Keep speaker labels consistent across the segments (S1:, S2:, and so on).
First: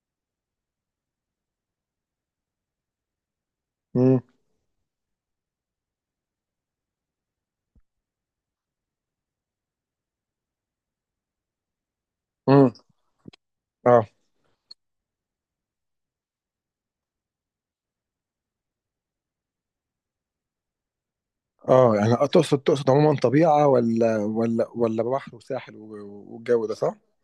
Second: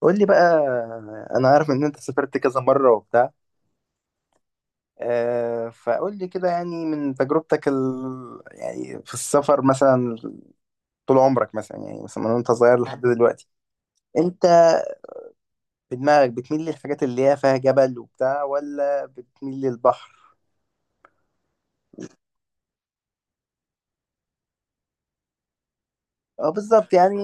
S1: قول لي بقى، انا عارف ان انت سافرت كذا مره وبتاع.
S2: امم
S1: فقول لي كده، يعني من تجربتك يعني في السفر مثلا، طول عمرك مثلا يعني مثلا من وانت
S2: امم
S1: صغير لحد دلوقتي.
S2: اه
S1: انت في دماغك بتميل للحاجات اللي هي فيها جبل وبتاع، ولا بتميل للبحر؟
S2: اه، يعني تقصد عموما طبيعة ولا ولا بحر وساحل
S1: اه
S2: والجو ده
S1: بالظبط
S2: صح؟
S1: يعني،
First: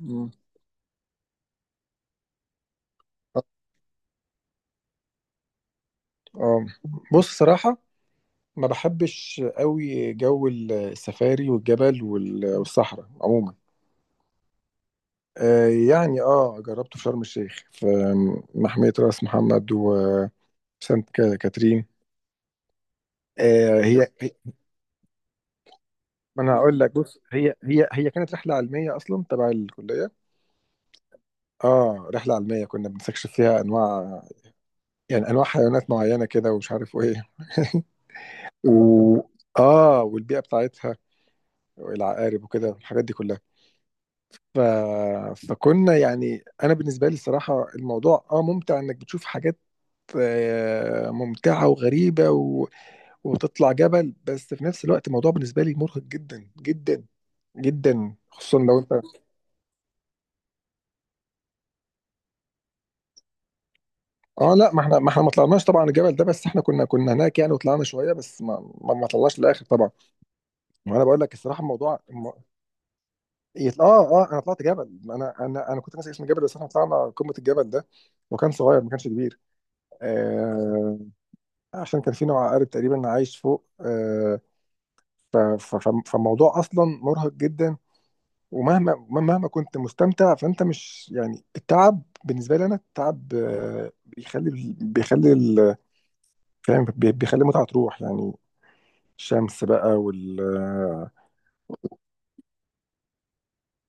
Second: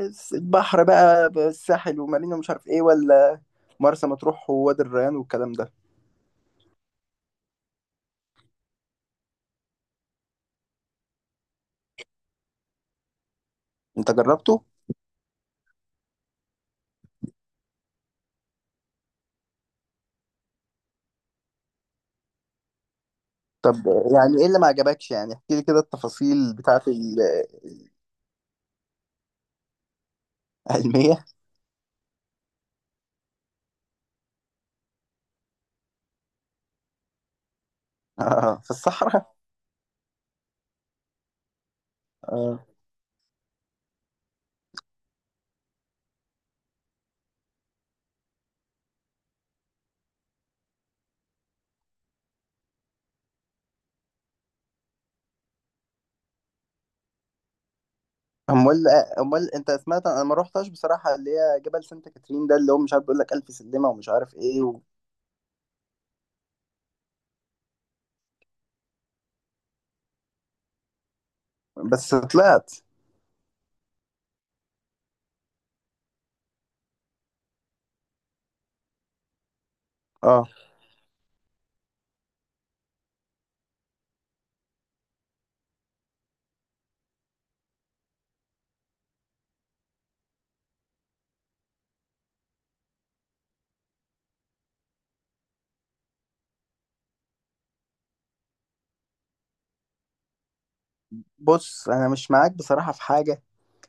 S2: امم
S1: البحر بقى، الساحل ومارينا ومش عارف ايه، ولا مرسى مطروح ووادي الريان والكلام ده.
S2: اه، بص صراحة، ما بحبش قوي جو السفاري والجبل والصحراء عموما.
S1: انت جربته؟
S2: آه يعني اه جربته في شرم الشيخ في محمية راس محمد وسانت كاترين.
S1: طب
S2: آه هي.
S1: يعني ايه اللي ما عجبكش، يعني احكي لي كده
S2: ما انا
S1: التفاصيل
S2: هقول
S1: بتاعت
S2: لك، بص، هي كانت رحلة علمية اصلا تبع الكلية.
S1: العلمية.
S2: اه رحلة علمية كنا بنستكشف فيها انواع، يعني انواع حيوانات معينه كده ومش عارف ايه
S1: آه، في
S2: و
S1: الصحراء.
S2: اه والبيئه بتاعتها والعقارب
S1: آه.
S2: وكده الحاجات دي كلها. ف... فكنا يعني، انا بالنسبه لي الصراحه الموضوع اه ممتع انك بتشوف حاجات ممتعه وغريبه وتطلع جبل، بس في نفس الوقت الموضوع بالنسبه لي مرهق جدا جدا جدا، خصوصا لو انت...
S1: امال، انت سمعت، انا ما روحتش بصراحه، اللي هي جبل سانت كاترين ده اللي هو مش عارف، بيقول لك الف سلمه ومش عارف
S2: اه
S1: ايه
S2: لا، ما احنا ما احنا ما طلعناش طبعا الجبل ده، بس احنا كنا هناك يعني وطلعنا شويه، بس ما طلعناش للاخر طبعا. وانا بقول لك الصراحه الموضوع
S1: بس طلعت؟
S2: يطل... اه اه انا طلعت جبل، انا كنت ناسي اسم الجبل، بس احنا طلعنا قمه الجبل ده وكان صغير ما كانش كبير.
S1: اه،
S2: آه عشان كان في نوع عقارب تقريبا عايش فوق آه. فالموضوع اصلا مرهق جدا، ومهما كنت مستمتع فانت مش يعني، التعب بالنسبه لي، انا التعب آه بيخلي، بيخلي ال- بيخلي المتعه تروح يعني. الشمس بقى وال...
S1: بص انا مش معاك بصراحه في حاجه،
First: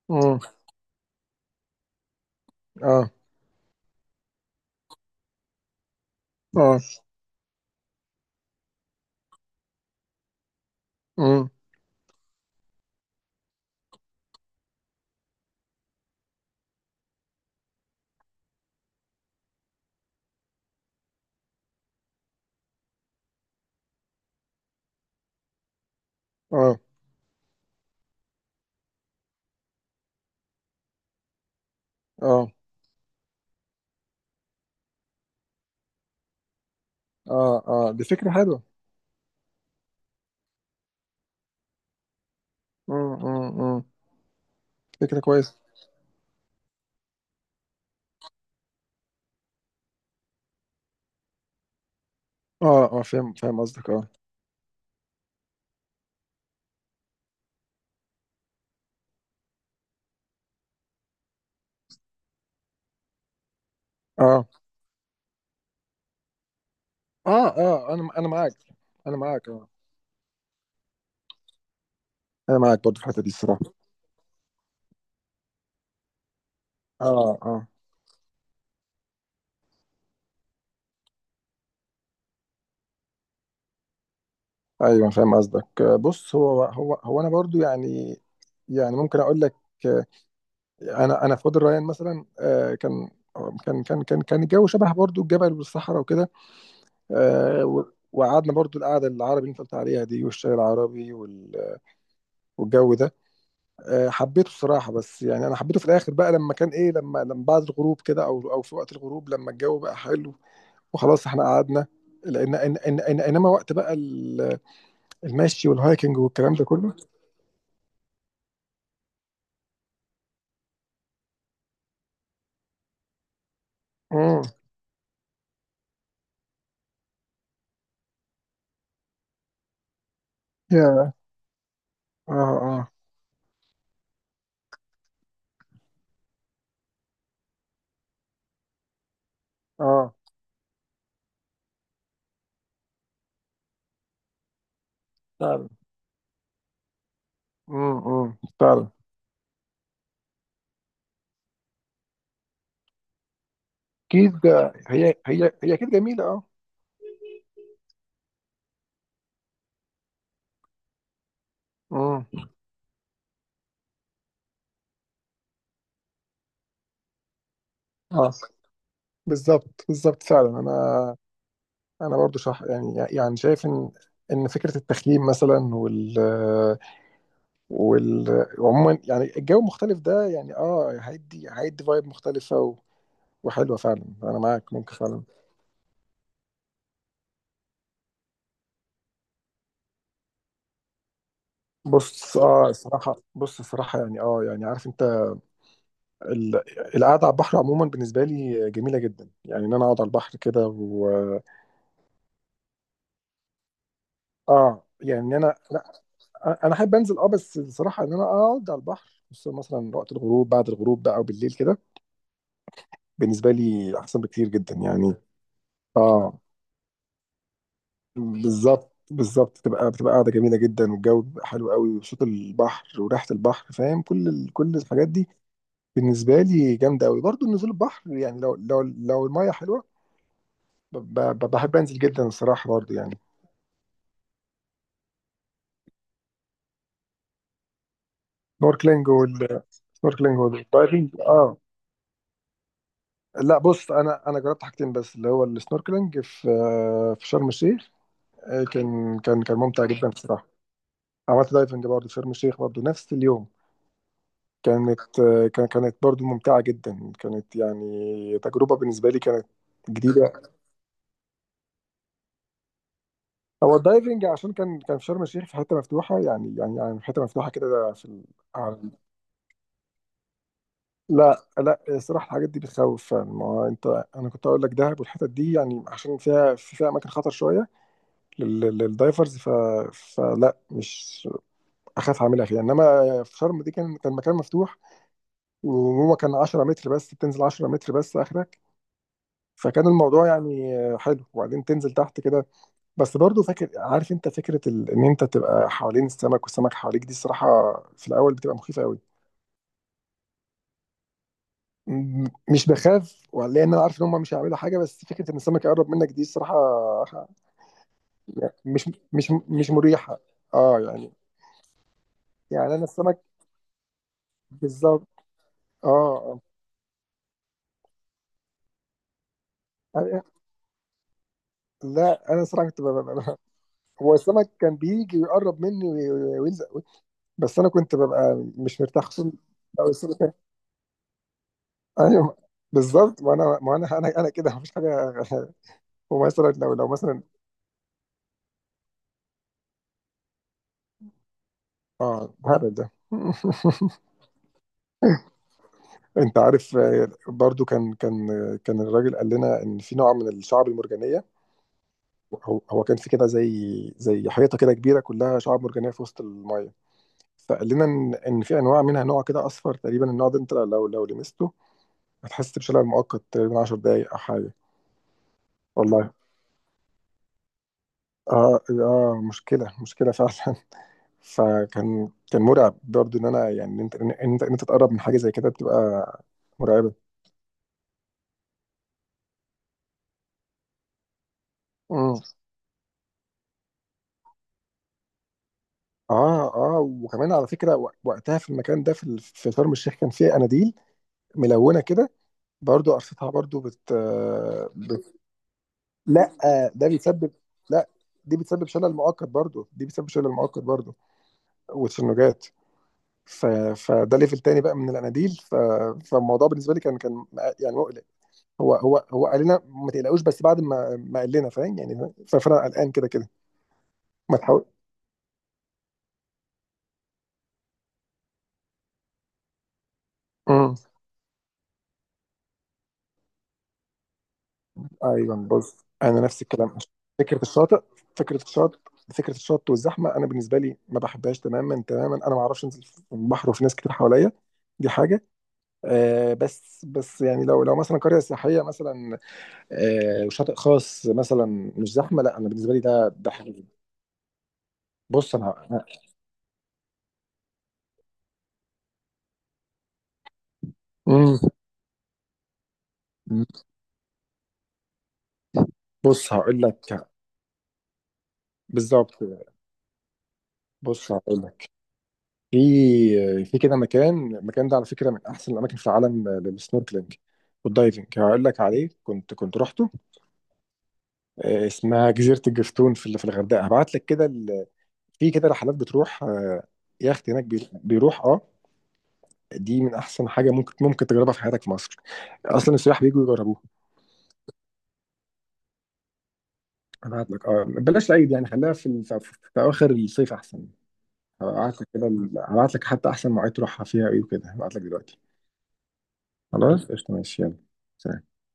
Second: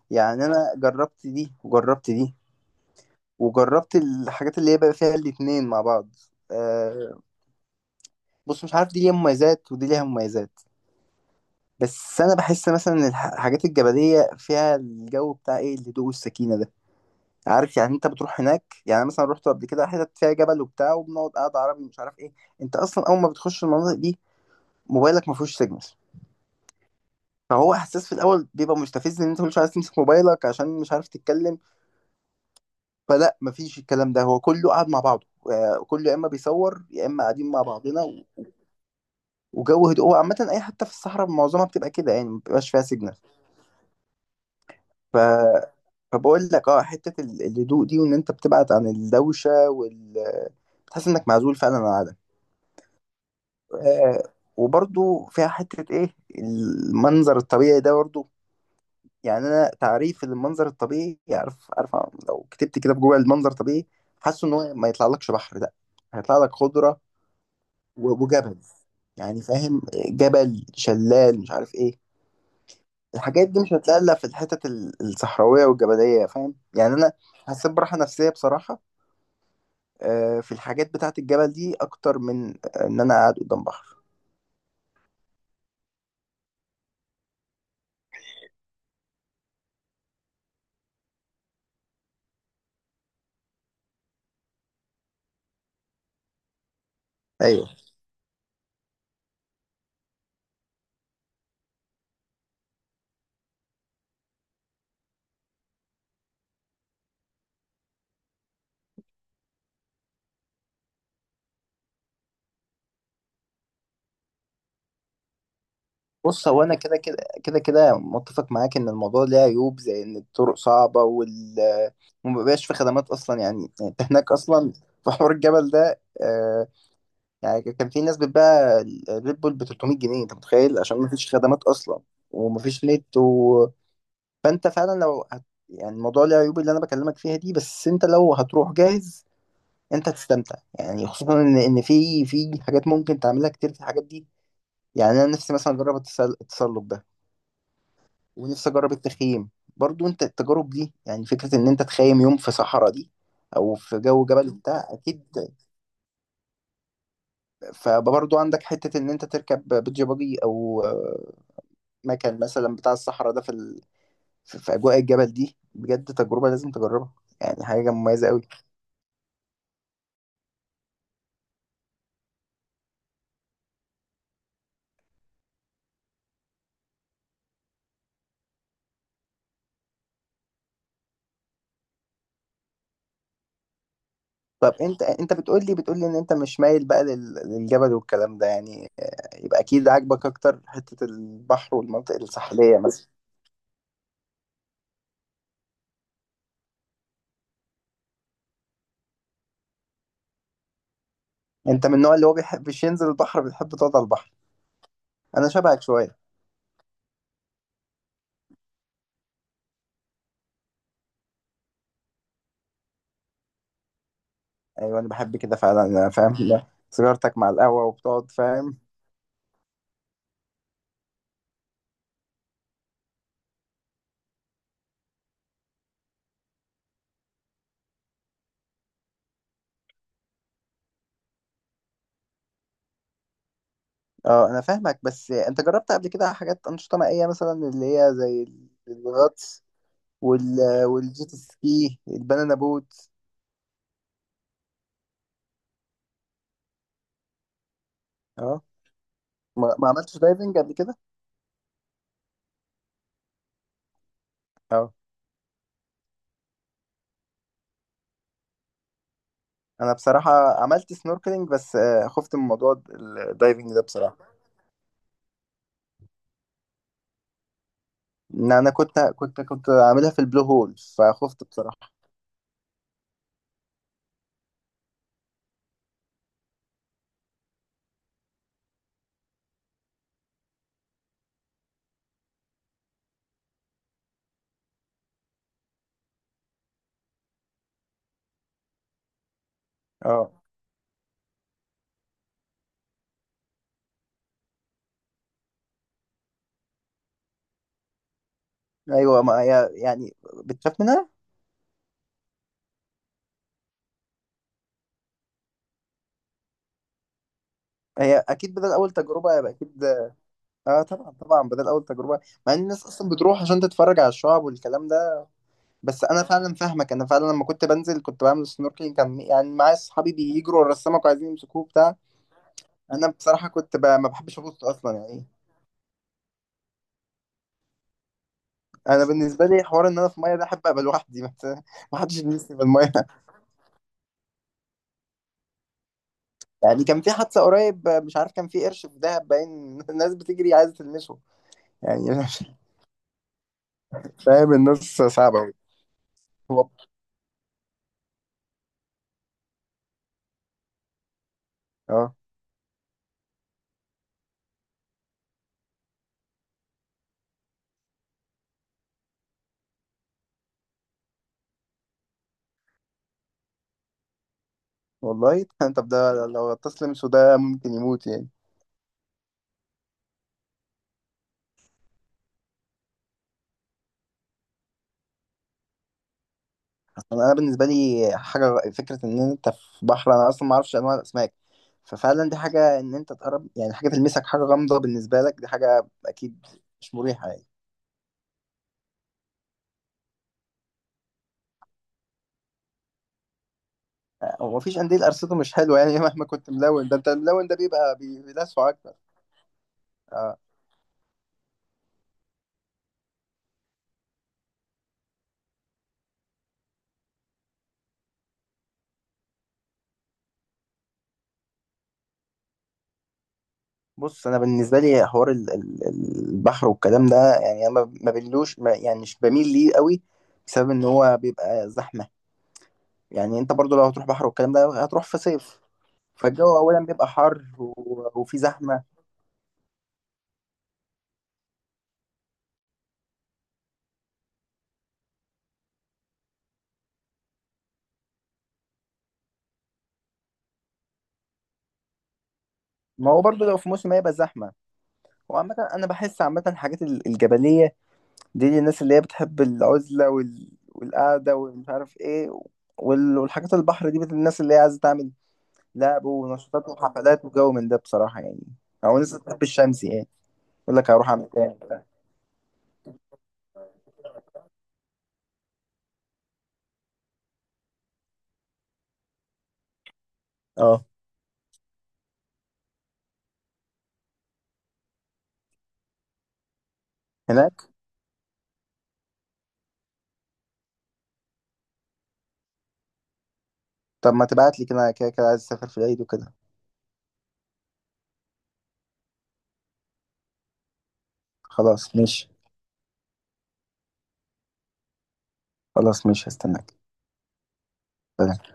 S2: اه
S1: يعني انا جربت دي وجربت دي
S2: اه
S1: وجربت الحاجات اللي هي بقى فيها الاتنين مع بعض.
S2: اه
S1: آه. بص، مش عارف، دي ليها مميزات ودي ليها مميزات،
S2: اه
S1: بس انا بحس مثلا إن الحاجات الجبليه فيها الجو بتاع ايه، الهدوء والسكينه ده، عارف يعني. انت بتروح هناك، يعني مثلا رحت قبل كده حتت فيها جبل وبتاع، وبنقعد قاعده عربي مش عارف ايه. انت اصلا اول ما بتخش المناطق دي موبايلك ما فيهوش سيجنال،
S2: اه
S1: فهو احساس في الاول بيبقى مستفز ان انت مش عايز تمسك موبايلك عشان مش عارف تتكلم.
S2: اه
S1: فلا، مفيش الكلام ده، هو كله قاعد مع بعضه. آه، كله يا اما بيصور يا اما قاعدين مع
S2: اه،
S1: بعضنا
S2: دي فكره حلوه.
S1: وجو هدوء. هو عامه اي حته في الصحراء معظمها بتبقى كده، يعني ما بيبقاش فيها سيجنال.
S2: مم، مم، مم.
S1: ف
S2: فكرة كويسة.
S1: فبقول لك اه، حته الهدوء دي، وان انت بتبعد عن الدوشه بتحس انك معزول فعلا عن العالم.
S2: اه اه فاهم، فاهم قصدك، اه
S1: آه، وبرضو فيها حتة ايه، المنظر الطبيعي ده برضو. يعني انا تعريف المنظر الطبيعي عارف، لو كتبت كده في جوجل المنظر الطبيعي،
S2: اه
S1: حاسه ان هو ما يطلعلكش بحر ده، هيطلع لك خضرة
S2: اه اه انا انا معاك،
S1: وجبل،
S2: انا
S1: يعني
S2: معاك اه.
S1: فاهم، جبل، شلال، مش عارف ايه.
S2: انا معاك برضو في الحتة دي
S1: الحاجات
S2: الصراحة.
S1: دي مش هتلاقي الا في الحتت الصحراوية والجبلية، فاهم يعني. انا
S2: اه اه
S1: حسيت براحة نفسية بصراحة، آه، في الحاجات بتاعت الجبل دي اكتر من آه، ان انا قاعد قدام بحر.
S2: ايوه فاهم قصدك. آه، بص هو انا برضو يعني، يعني ممكن اقول لك، آه، انا في وادي الريان مثلا آه، كان الجو شبه برضو الجبل والصحراء وكده. آه،
S1: ايوه،
S2: وقعدنا برضو القعده العربي اللي انت قلت عليها دي والشاي العربي والجو ده. آه، حبيته الصراحه، بس يعني انا حبيته في الاخر بقى لما كان ايه، لما بعد الغروب كده، او او في وقت الغروب لما الجو بقى حلو وخلاص احنا قعدنا، لان إن إن إن انما وقت بقى المشي والهايكنج
S1: بص،
S2: والكلام
S1: هو
S2: ده
S1: انا
S2: كله.
S1: كده كده متفق معاك ان الموضوع ليه عيوب، زي ان الطرق صعبه ومبقاش في خدمات اصلا، يعني. انت هناك
S2: امم
S1: اصلا في حوار الجبل ده، آه. يعني كان في ناس بتباع الريد بول ب 300 جنيه، انت متخيل؟ عشان
S2: يا
S1: مفيش خدمات اصلا
S2: اه
S1: ومفيش
S2: اه
S1: نت فانت فعلا لو يعني الموضوع ليه عيوب اللي انا بكلمك فيها دي، بس انت لو هتروح جاهز انت
S2: اه
S1: هتستمتع. يعني خصوصا ان في حاجات ممكن تعملها كتير في الحاجات دي. يعني انا نفسي
S2: فعلا.
S1: مثلا اجرب التسلق، ونفسي
S2: فعلا.
S1: اجرب التخييم. برضو انت التجارب دي يعني، فكرة ان انت تخيم يوم في صحراء دي او في جو
S2: اكيد
S1: جبل بتاع،
S2: هي
S1: اكيد.
S2: هي هي اكيد جميله اه.
S1: فبرضو عندك حتة ان انت تركب بيتش باجي، او آه، مكان
S2: امم
S1: مثلا بتاع الصحراء ده في في اجواء الجبل دي، بجد تجربة لازم تجربها، يعني حاجة مميزة
S2: اه
S1: قوي.
S2: بالظبط بالظبط فعلا، انا انا برضو شح يعني، يعني شايف ان فكره التخييم مثلا وعموما يعني الجو المختلف ده، يعني اه هيدي فايب مختلفة وحلوة فعلا. انا معاك
S1: طب
S2: ممكن
S1: انت
S2: فعلا.
S1: بتقول لي ان انت مش مايل بقى للجبل والكلام ده، يعني آه، يبقى اكيد عاجبك اكتر حتة البحر والمناطق
S2: بص اه
S1: الساحلية مثلا.
S2: الصراحة، بص الصراحة يعني اه يعني عارف انت ال... القعدة على البحر عموما بالنسبة لي جميلة جدا، يعني ان انا اقعد على البحر كده و...
S1: انت من النوع اللي هو بيحبش ينزل البحر، بيحب تقعد على البحر؟
S2: اه يعني
S1: انا
S2: انا
S1: شبهك
S2: لا،
S1: شوية.
S2: انا احب انزل اه، بس الصراحة ان انا اقعد على البحر خصوصا مثلا وقت الغروب، بعد الغروب بقى، او بالليل كده بالنسبة لي احسن بكتير جدا
S1: ايوه، انا
S2: يعني.
S1: بحب كده فعلا، انا فاهم
S2: اه
S1: سيجارتك مع القهوه وبتقعد، فاهم.
S2: بالظبط بالظبط، تبقى قاعده جميله جدا، والجو بيبقى حلو قوي، وصوت البحر وريحه البحر، فاهم، كل كل الحاجات دي بالنسبه لي جامده قوي. برضو نزول البحر يعني، لو لو الميه حلوه بحب انزل جدا الصراحه برضو يعني.
S1: اه، انا فاهمك، بس انت جربت قبل كده حاجات انشطه مائيه مثلا، اللي هي زي
S2: سنوركلينج وال...
S1: الغطس
S2: سنوركلينج
S1: وال
S2: والدايفنج
S1: والجيت
S2: اه.
S1: سكي، البنانا بوت.
S2: لا بص، انا جربت حاجتين بس، اللي هو السنوركلينج في في شرم الشيخ.
S1: اه،
S2: آه، كان
S1: ما
S2: ممتع
S1: ما
S2: جدا
S1: عملتش
S2: الصراحه.
S1: دايفنج قبل كده.
S2: عملت دايفنج برضو في شرم الشيخ برضو نفس اليوم.
S1: اه.
S2: كانت آه، كانت برضو ممتعة جدا، كانت يعني تجربة بالنسبة لي كانت
S1: انا
S2: جديدة.
S1: بصراحه عملت سنوركلينج بس آه، خفت من موضوع الدايفنج
S2: هو
S1: ده بصراحه،
S2: الدايفنج عشان كان في شرم الشيخ في حتة مفتوحة يعني، يعني في حتة مفتوحة كده في
S1: ان انا
S2: على-
S1: كنت عاملها في البلو هول، فخفت
S2: لا
S1: بصراحه.
S2: لا، الصراحة الحاجات دي بتخوف فعلا. ما هو انت، انا كنت اقول لك دهب والحتت دي يعني، عشان فيها، في فيها اماكن خطر شوية للدايفرز. فلا، مش اخاف اعملها فيها، انما في شرم دي كان مكان مفتوح. وهو كان 10 متر بس، بتنزل 10 متر بس اخرك. فكان الموضوع
S1: اه.
S2: يعني حلو، وبعدين تنزل تحت كده. بس برضو فاكر، عارف انت فكره ان انت تبقى حوالين السمك والسمك حواليك، دي الصراحه في الاول بتبقى مخيفه قوي.
S1: ايوه ما هي يعني، بتخاف منها.
S2: مش بخاف، لان انا عارف ان هم مش هيعملوا حاجه، بس فكره ان السمك يقرب منك دي الصراحه
S1: هي اكيد بدل
S2: مش
S1: اول
S2: مش
S1: تجربه يبقى
S2: مش
S1: اكيد.
S2: مريحه اه
S1: اه، طبعا
S2: يعني.
S1: طبعا، بدل اول تجربه، مع ان
S2: يعني انا
S1: الناس اصلا
S2: السمك
S1: بتروح عشان تتفرج على الشعاب والكلام
S2: بالظبط
S1: ده. بس انا
S2: اه.
S1: فعلا فاهمك، انا فعلا لما كنت بنزل كنت بعمل سنوركلينج، كان يعني معايا اصحابي
S2: آه.
S1: بيجروا ورا السمك وعايزين يمسكوه بتاع.
S2: لا انا الصراحه كنت ببقى
S1: انا
S2: ببقى-
S1: بصراحه كنت ما
S2: هو
S1: بحبش
S2: السمك
S1: ابص
S2: كان
S1: اصلا
S2: بيجي
S1: يعني.
S2: ويقرب مني ويلزق، بس انا كنت ببقى مش مرتاح،
S1: انا
S2: خصوصا
S1: بالنسبه لي حوار
S2: لو
S1: ان انا في
S2: السمك...
S1: الميه ده، احب ابقى لوحدي ما حدش
S2: ايوه
S1: يلمسني في الميه.
S2: بالظبط، ما انا كده مفيش حاجه ومثلا لو
S1: يعني كان في
S2: مثلا...
S1: حادثه قريب مش عارف، كان في قرش في دهب باين، الناس بتجري عايزه تلمسه يعني،
S2: اه هبل ده
S1: فاهم، الناس صعبه أوي.
S2: انت
S1: هو-
S2: عارف آه، برضو كان كان آه، كان الراجل قال لنا ان في نوع من الشعب المرجانيه.
S1: اه
S2: هو كان في كده زي، زي حيطه كده كبيره كلها شعاب مرجانيه في وسط الميه. فقال لنا ان في انواع منها، نوع كده اصفر تقريبا، النوع ده انت لو لمسته هتحس بشلل مؤقت تقريبا 10 دقائق او حاجه.
S1: والله. طب
S2: والله
S1: ده لو غطاس لمسه ده ممكن يموت يعني.
S2: اه اه مشكله، مشكله فعلا. فكان مرعب برضه، ان انا يعني، ان انت تتقرب من حاجه زي كده بتبقى مرعبه.
S1: أنا بالنسبه لي حاجه، فكره ان انت في بحر، انا اصلا ما اعرفش انواع الاسماك.
S2: امم
S1: ففعلا دي حاجه، ان انت تقرب يعني حاجه تلمسك، حاجه غامضه بالنسبه لك، دي حاجه اكيد
S2: اه اه
S1: مش مريحه
S2: وكمان
S1: يعني.
S2: على فكره وقتها في المكان ده في في شرم الشيخ كان فيه اناديل ملونه كده برضه قرصتها برضه
S1: آه، هو مفيش قنديل قرصته مش حلوه يعني مهما
S2: لا
S1: كنت
S2: آه، ده
S1: ملون، ده انت
S2: بيسبب،
S1: الملون ده
S2: لا،
S1: بيبقى
S2: دي بتسبب
S1: بيلسعه
S2: شلل
S1: اكتر.
S2: مؤقت برضه،
S1: آه.
S2: وتشنجات. ف... فده ليفل تاني بقى من الاناديل. فالموضوع بالنسبه لي كان يعني مقلق. هو قال لنا ما تقلقوش، بس بعد ما ما قال لنا فاهم يعني فانا قلقان كده كده.
S1: بص،
S2: ما
S1: انا
S2: تحاول.
S1: بالنسبه لي حوار البحر والكلام ده، يعني انا ما بميلوش ما، يعني مش بميل ليه قوي، بسبب
S2: امم
S1: ان هو بيبقى زحمه. يعني انت برضو لو هتروح بحر والكلام ده هتروح في
S2: ايوه
S1: صيف،
S2: بص، انا نفس
S1: فالجو
S2: الكلام.
S1: اولا بيبقى
S2: فكره
S1: حر
S2: الشاطئ فكره
S1: وفي
S2: الشاطئ،
S1: زحمه.
S2: فكره الشط والزحمه انا بالنسبه لي ما بحبهاش تماما تماما. انا ما اعرفش انزل في البحر وفي ناس كتير حواليا، دي حاجه. آه بس بس، يعني لو لو مثلا قريه سياحيه مثلا، آه وشاطئ خاص مثلا مش زحمه، لا انا بالنسبه لي ده
S1: ما هو
S2: ده
S1: برضه
S2: حاجه.
S1: لو في موسم هيبقى زحمة.
S2: بص
S1: وعامة
S2: انا...
S1: أنا بحس عامة الحاجات الجبلية دي للناس اللي هي بتحب العزلة والقعدة
S2: امم
S1: ومش عارف إيه. والحاجات البحر دي، الناس اللي هي عايزة تعمل لعب
S2: بص هقول
S1: ونشاطات
S2: لك،
S1: وحفلات وجو من ده بصراحة، يعني أو الناس
S2: بالظبط.
S1: اللي بتحب الشمس، يعني يقول لك هروح
S2: بص
S1: أعمل
S2: هقول
S1: إيه
S2: لك،
S1: وبتاع.
S2: في في كده مكان، المكان ده على فكره من احسن الاماكن في العالم للسنوركلينج والدايفنج. هقول لك عليه، كنت كنت رحته
S1: أه،
S2: آه، اسمها جزيره الجفتون في في الغردقه. هبعت لك كده في كده رحلات بتروح آه، يخت هناك
S1: هناك.
S2: بيروح اه. دي من احسن حاجه ممكن تجربها في حياتك في مصر، اصلا السياح بيجوا يجربوها.
S1: طب ما تبعت لي كده، أنا كده كده عايز أسافر في العيد وكده.
S2: هبعت لك اه. بلاش العيد يعني، خليها في في في اواخر الصيف احسن. هبعت لك
S1: خلاص
S2: كده
S1: ماشي.
S2: هبعت لك حتى احسن مواعيد تروحها فيها ايه وكده، هبعت لك دلوقتي.
S1: خلاص ماشي، هستناك.
S2: خلاص قشطه ماشي يلا، سلام.
S1: سلام.